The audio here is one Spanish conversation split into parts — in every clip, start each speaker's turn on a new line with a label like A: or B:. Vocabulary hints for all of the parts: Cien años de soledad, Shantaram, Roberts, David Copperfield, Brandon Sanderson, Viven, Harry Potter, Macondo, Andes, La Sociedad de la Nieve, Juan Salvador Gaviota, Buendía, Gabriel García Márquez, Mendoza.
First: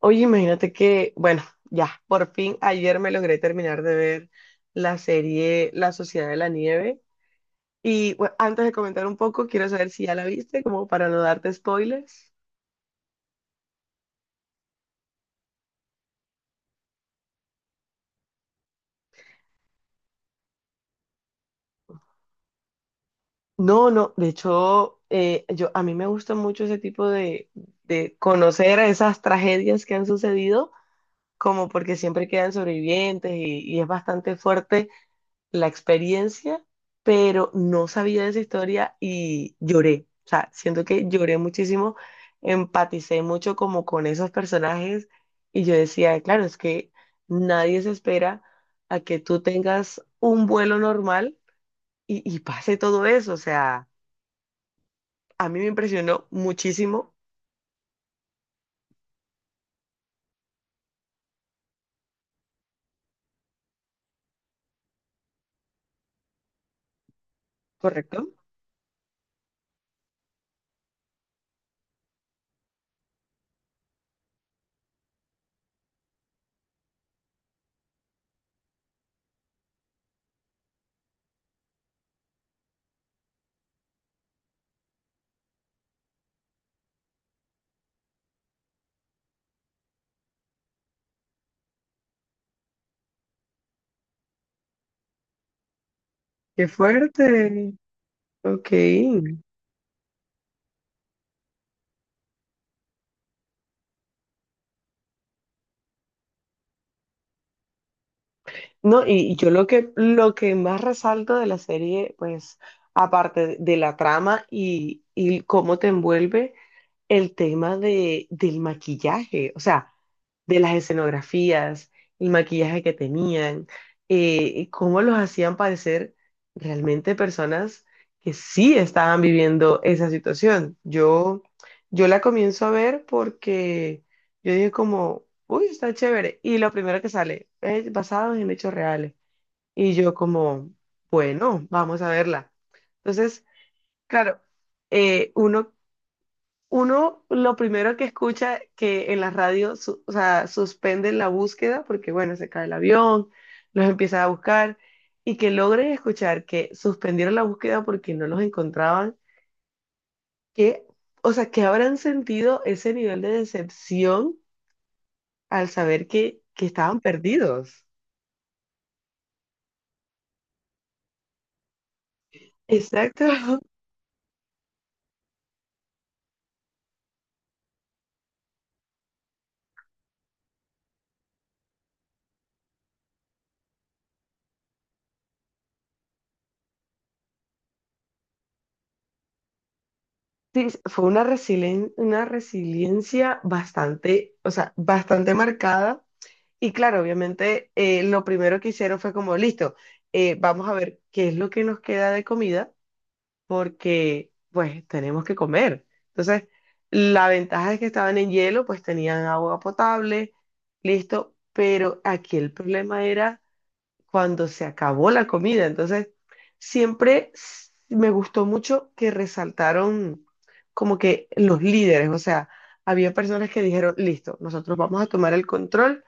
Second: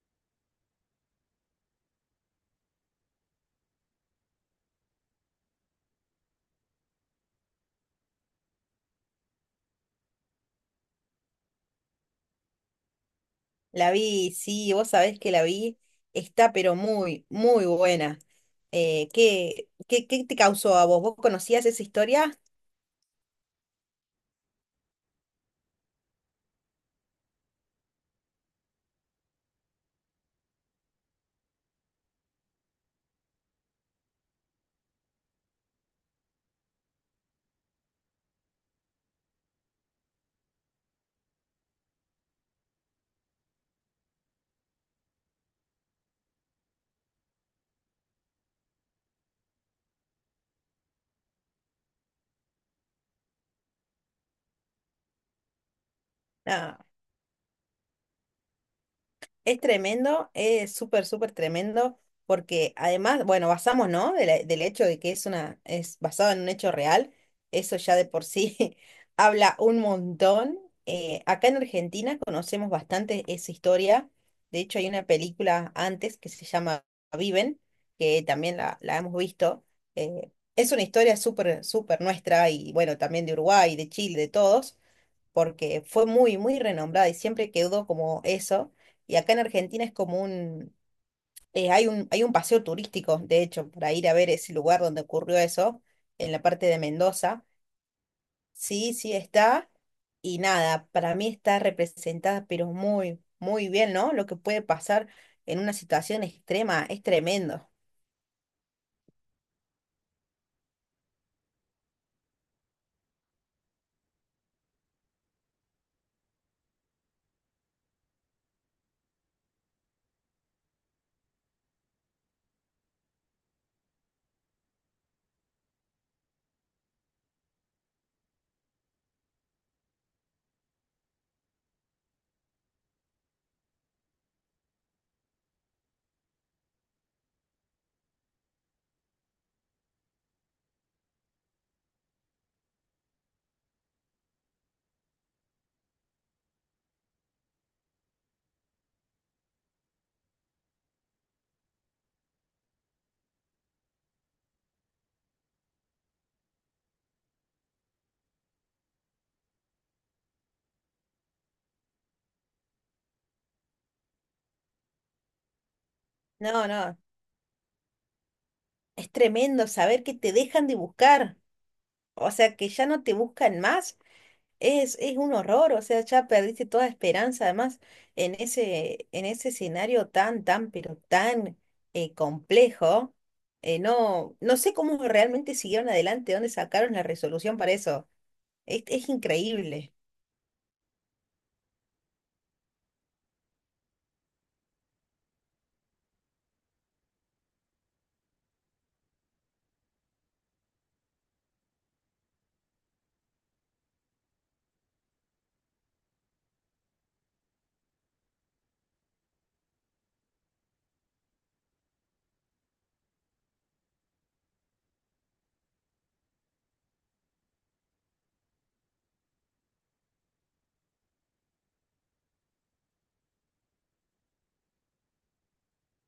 A: Oye, imagínate que, bueno, ya, por fin ayer me logré terminar de ver la serie La Sociedad de la Nieve. Y bueno, antes de comentar un poco, quiero saber si ya la viste, como para no darte spoilers.
B: La vi, sí, vos sabés que la vi, está pero muy, muy buena. ¿Qué te causó a vos? ¿Vos conocías esa historia?
A: No, no, de hecho, a mí me gusta mucho ese tipo de conocer esas tragedias que han sucedido, como porque siempre quedan sobrevivientes y es bastante fuerte la experiencia, pero no sabía de esa historia y lloré. O sea, siento que lloré muchísimo, empaticé mucho como con esos personajes y yo decía, claro, es que nadie se espera a que tú tengas un vuelo normal y pase todo eso. O sea, a mí me impresionó
B: Ah.
A: muchísimo,
B: Es tremendo, es súper, súper tremendo, porque además, bueno, basamos, ¿no? Del hecho de que es basado en un hecho real, eso ya de por
A: ¿correcto?
B: sí habla un montón. Acá en Argentina conocemos bastante esa historia. De hecho, hay una película antes que se llama Viven, que también la hemos visto. Es una historia súper, súper nuestra y bueno, también de Uruguay, de Chile, de todos porque fue muy, muy renombrada y siempre quedó como eso. Y acá en Argentina es como hay un paseo turístico, de hecho, para ir a ver ese lugar donde ocurrió eso, en la parte
A: Qué
B: de Mendoza.
A: fuerte. Ok.
B: Sí, sí está. Y nada, para mí está representada, pero muy, muy bien, ¿no? Lo que puede pasar en una situación extrema es tremendo.
A: No, y yo lo que más resalto de la serie, pues, aparte de la trama y cómo te envuelve, el tema del maquillaje, o sea, de las escenografías, el maquillaje que tenían, y cómo los hacían parecer realmente personas que sí estaban viviendo esa situación. Yo la comienzo a ver porque yo dije como, uy, está chévere. Y lo primero que sale es basado en hechos reales. Y yo como, bueno, vamos a verla. Entonces, claro, eh, uno, uno lo primero que escucha que en la radio, o sea, suspenden la búsqueda porque, bueno, se cae el avión, los empiezan a buscar y que logren escuchar que suspendieron la búsqueda porque no los encontraban, que, o sea, que habrán sentido ese nivel de decepción al saber que
B: No, no,
A: estaban perdidos.
B: es tremendo saber que te dejan de buscar. O sea, que ya no te
A: Exacto.
B: buscan más. Es un horror, o sea, ya perdiste toda esperanza, además, en ese escenario tan, tan, pero tan complejo, no sé cómo realmente siguieron adelante, dónde sacaron la resolución para eso. Es increíble.
A: Sí, fue una una resiliencia bastante, o sea, bastante marcada. Y claro, obviamente, lo primero que hicieron fue como, listo, vamos a ver qué es lo que nos queda de comida, porque pues tenemos que comer. Entonces, la ventaja es que estaban en hielo, pues tenían agua potable, listo. Pero aquí el problema era cuando se acabó la comida. Entonces, siempre me gustó mucho que resaltaron como que los líderes, o sea, había personas que dijeron, listo, nosotros vamos a tomar el control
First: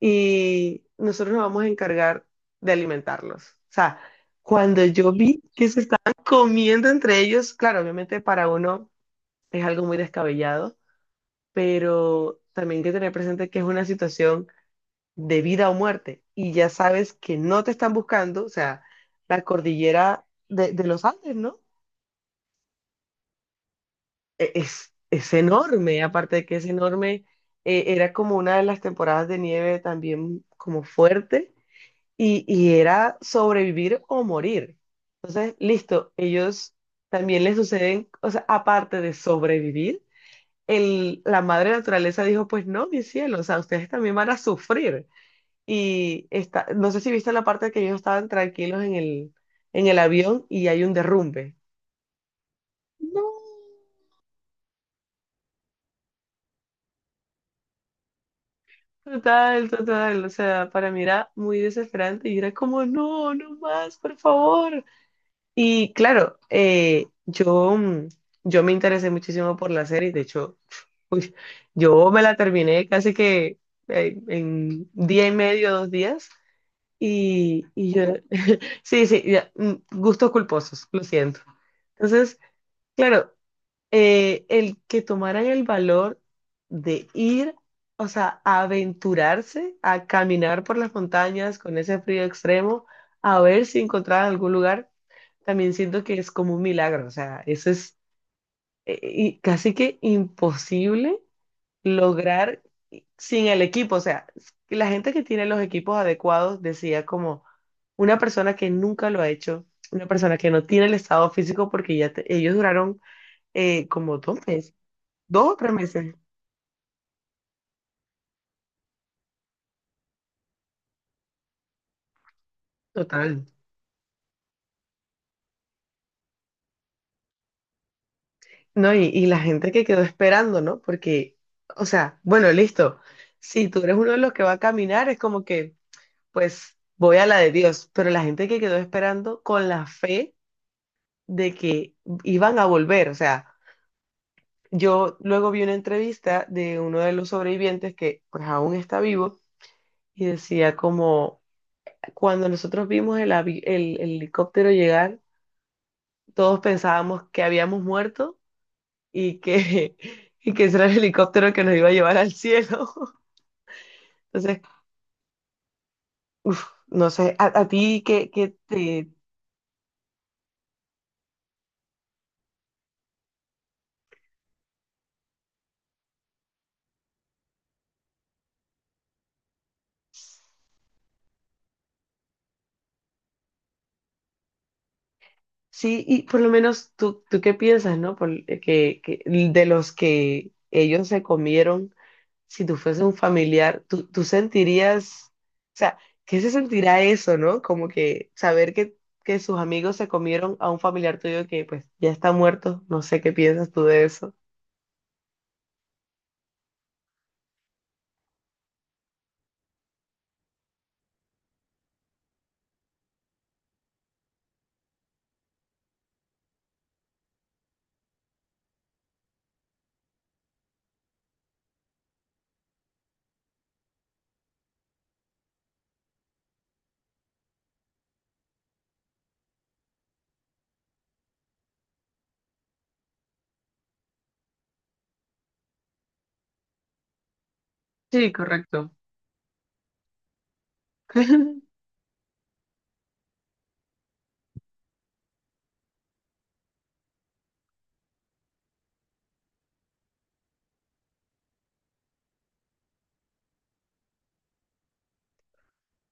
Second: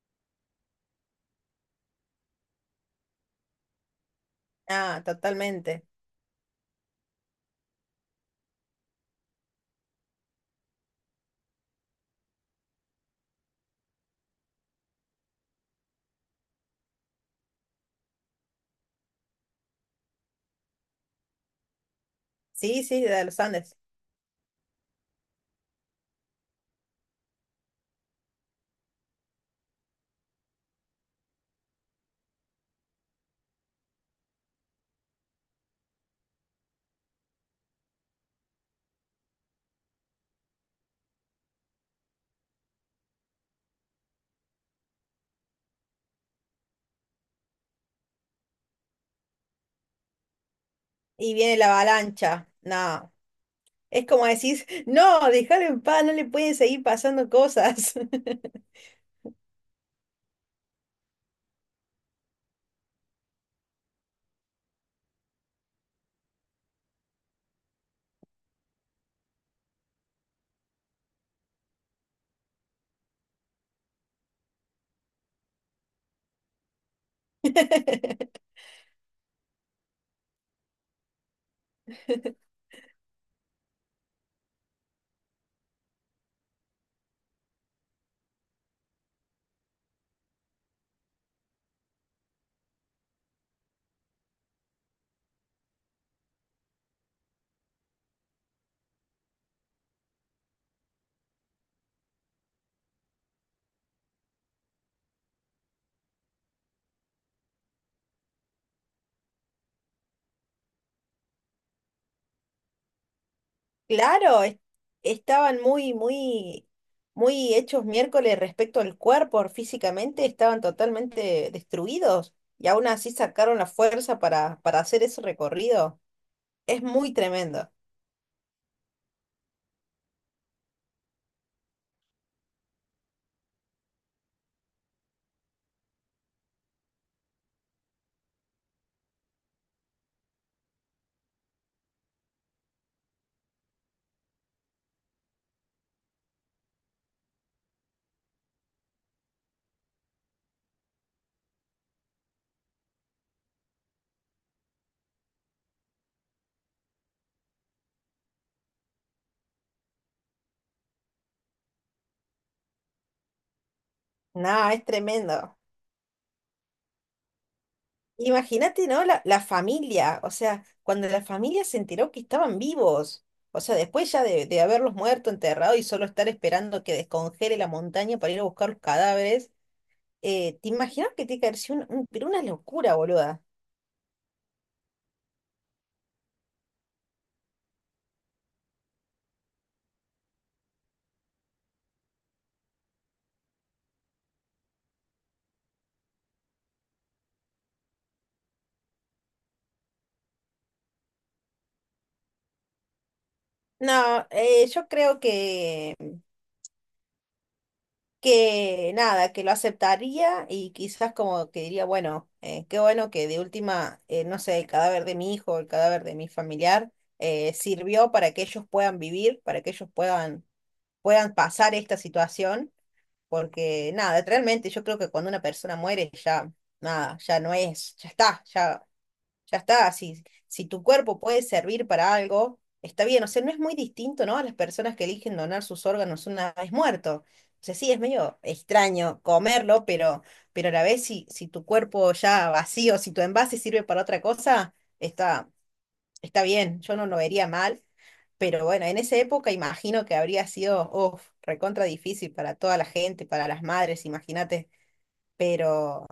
A: y nosotros nos vamos a encargar de alimentarlos. O sea, cuando
B: Ah,
A: yo vi que se
B: totalmente.
A: estaban comiendo entre ellos, claro, obviamente para uno es algo muy descabellado, pero también hay que tener presente que es una situación de vida o muerte, y ya sabes que no te están buscando, o sea, la cordillera de los Andes, ¿no?
B: Sí, sí, de los Andes.
A: Es enorme, aparte de que es enorme, era como una de las temporadas de nieve también como fuerte, y era sobrevivir o morir. Entonces, listo, ellos también les suceden, o sea, aparte de sobrevivir, la madre naturaleza dijo, pues no, mi cielo, o sea, ustedes también van a sufrir. Y está, no sé si viste la parte que ellos estaban tranquilos en el avión y hay un
B: Y
A: derrumbe.
B: viene la avalancha. No,
A: No.
B: es como decís, no, déjalo en paz, no le pueden seguir pasando cosas.
A: Total, total, o sea, para mí era muy desesperante y era como, no, no más, por favor. Y claro, yo me interesé muchísimo por la serie, de hecho, uy, yo me la terminé casi que en día y medio, 2 días, y yo, sí, sí, ya, gustos culposos, lo siento. Entonces, claro. El que tomaran el valor de ir, o sea, a aventurarse a caminar por las montañas con ese frío extremo, a ver si encontraban algún lugar, también siento que es como un milagro, o sea, eso es y casi que imposible lograr sin el equipo, o sea, la gente que tiene los equipos adecuados decía como una persona que nunca lo ha hecho, una persona que no tiene el estado físico porque ya ellos duraron como dos
B: Claro,
A: meses Dos o
B: estaban
A: tres
B: muy,
A: meses,
B: muy, muy hechos miércoles respecto al cuerpo, físicamente estaban totalmente destruidos y aún así
A: total.
B: sacaron la fuerza para hacer ese recorrido. Es muy tremendo.
A: No, y la gente que quedó esperando, ¿no? Porque, o sea, bueno, listo. Si tú eres uno de los que va a caminar, es como que, pues, voy a la de Dios. Pero la gente que quedó esperando con la fe de que iban a volver. O sea, yo luego vi una entrevista de uno de los sobrevivientes que, pues, aún está vivo y decía como, cuando nosotros vimos el, avi- el helicóptero llegar, todos pensábamos que habíamos muerto y que, y que ese era el helicóptero que nos iba a llevar al cielo.
B: No,
A: Entonces,
B: es tremendo.
A: no sé, a ti que
B: Imagínate, ¿no?
A: te...
B: La familia, o sea, cuando la familia se enteró que estaban vivos, o sea, después ya de haberlos muerto, enterrado y solo estar esperando que descongele la montaña para ir a buscar los cadáveres. ¿Te imaginas que tiene que haber sido pero una locura, boluda?
A: Sí, y por lo menos tú qué piensas, ¿no? Que de los que ellos se comieron, si tú fuese un familiar, tú sentirías, o sea, ¿qué se sentirá eso, ¿no? Como que saber que sus amigos se comieron a un familiar tuyo que pues ya está muerto, no sé qué piensas tú de
B: No,
A: eso.
B: yo creo que nada, que lo aceptaría y quizás como que diría, bueno, qué bueno que de última, no sé, el cadáver de mi hijo, el cadáver de mi familiar, sirvió para que ellos puedan vivir, para que ellos puedan, puedan pasar esta situación, porque nada, realmente yo creo que cuando una persona muere ya, nada, ya no es, ya está, ya está, si, si tu cuerpo puede servir para algo, está bien. O sea, no es muy distinto, ¿no? A las personas que eligen donar sus órganos una vez muerto. O sea, sí, es
A: Sí,
B: medio
A: correcto.
B: extraño comerlo, pero a la vez si, si tu cuerpo ya vacío, si tu envase sirve para otra cosa, está, está bien. Yo no lo vería mal. Pero bueno, en esa época imagino que habría sido, uf, recontra difícil para toda la gente, para las madres, imagínate. Pero,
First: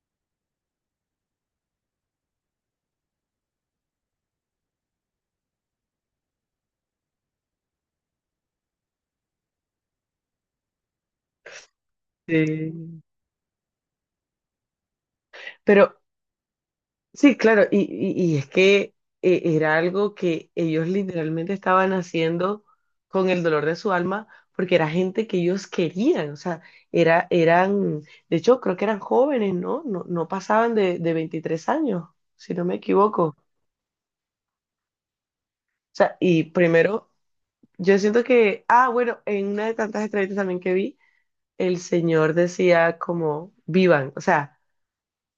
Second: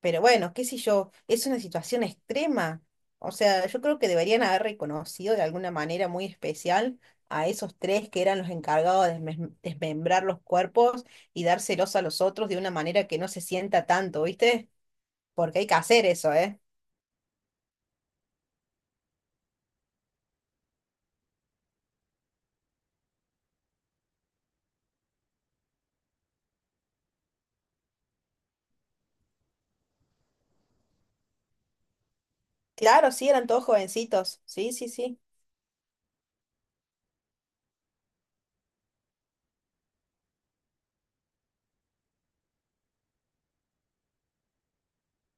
B: pero bueno, qué sé yo, es una situación extrema. O sea, yo creo que deberían haber reconocido de alguna manera muy especial a esos tres que eran los encargados de desmembrar los cuerpos y dárselos a los otros de una
A: Sí.
B: manera que no se sienta tanto, ¿viste? Porque hay que
A: Pero
B: hacer eso, ¿eh?
A: Sí, claro, y es que era algo que ellos literalmente estaban haciendo con el dolor de su alma, porque era gente que ellos querían, o sea, eran, de hecho, creo que eran jóvenes, ¿no? No, no pasaban de 23 años, si no me
B: Claro,
A: equivoco.
B: sí,
A: O
B: eran todos jovencitos. Sí, sí, sí.
A: sea, y primero, yo siento que, ah, bueno, en una de tantas entrevistas también que vi, el señor decía como, vivan, o sea,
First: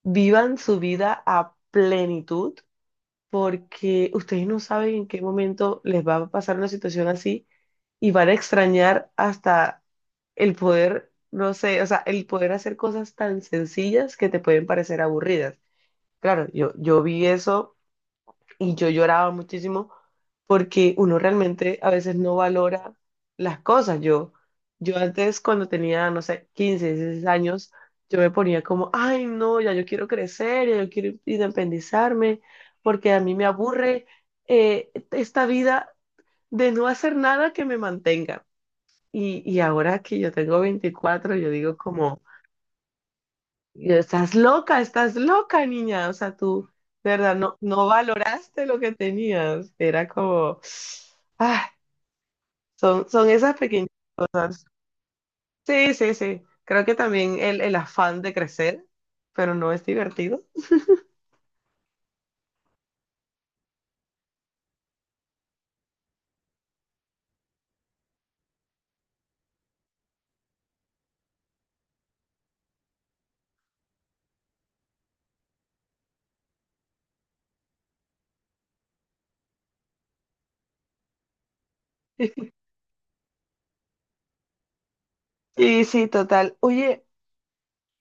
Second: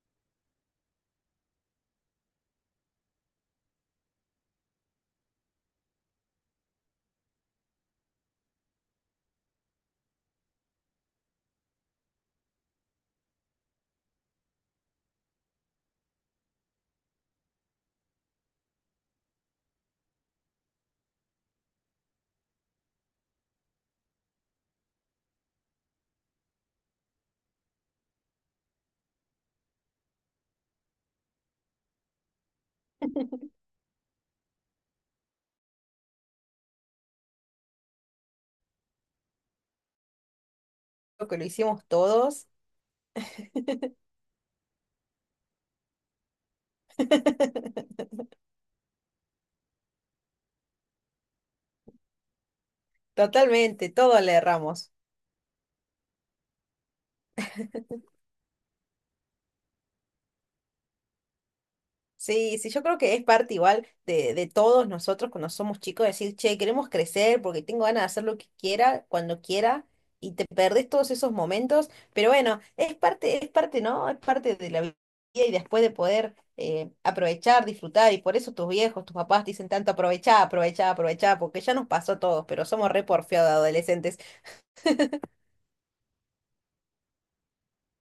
A: vivan su vida a plenitud porque ustedes no saben en qué momento les va a pasar una situación así y van a extrañar hasta el poder, no sé, o sea, el poder hacer cosas tan sencillas que te pueden parecer aburridas. Claro, yo vi eso y yo lloraba muchísimo porque uno realmente a veces no valora las cosas. Yo antes cuando tenía, no sé, 15 16 años, yo me ponía como, ay, no, ya yo quiero crecer, ya yo quiero independizarme, porque a mí me aburre esta vida de no hacer nada que me mantenga. Y ahora que yo tengo
B: Creo
A: 24
B: que lo
A: yo digo
B: hicimos
A: como...
B: todos.
A: Y yo, estás loca, niña. O sea, tú, de verdad, no, no valoraste lo que tenías. Era como, ah, son esas pequeñas
B: Totalmente, todos le
A: cosas.
B: erramos.
A: Sí, sí, sí. Creo que también el afán de crecer, pero no es divertido.
B: Sí, sí, yo creo que es parte igual de todos nosotros cuando somos chicos, decir, che, queremos crecer porque tengo ganas de hacer lo que quiera, cuando quiera, y te perdés todos esos momentos, pero bueno, es parte, ¿no? Es parte de la vida y después de poder aprovechar, disfrutar, y por eso tus viejos, tus papás dicen tanto, aprovechá, aprovechá, aprovechá, porque ya nos pasó a todos, pero somos re porfiados de adolescentes.
A: Y sí, total. Oye,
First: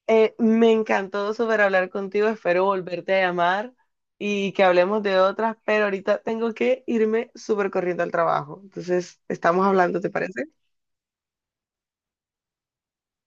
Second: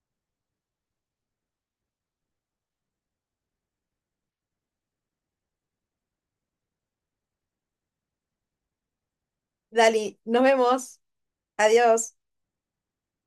A: me encantó súper hablar contigo. Espero volverte a llamar y que hablemos de otras, pero ahorita tengo que irme súper corriendo al trabajo. Entonces, estamos hablando, ¿te
B: Dali, nos
A: parece?
B: vemos, adiós.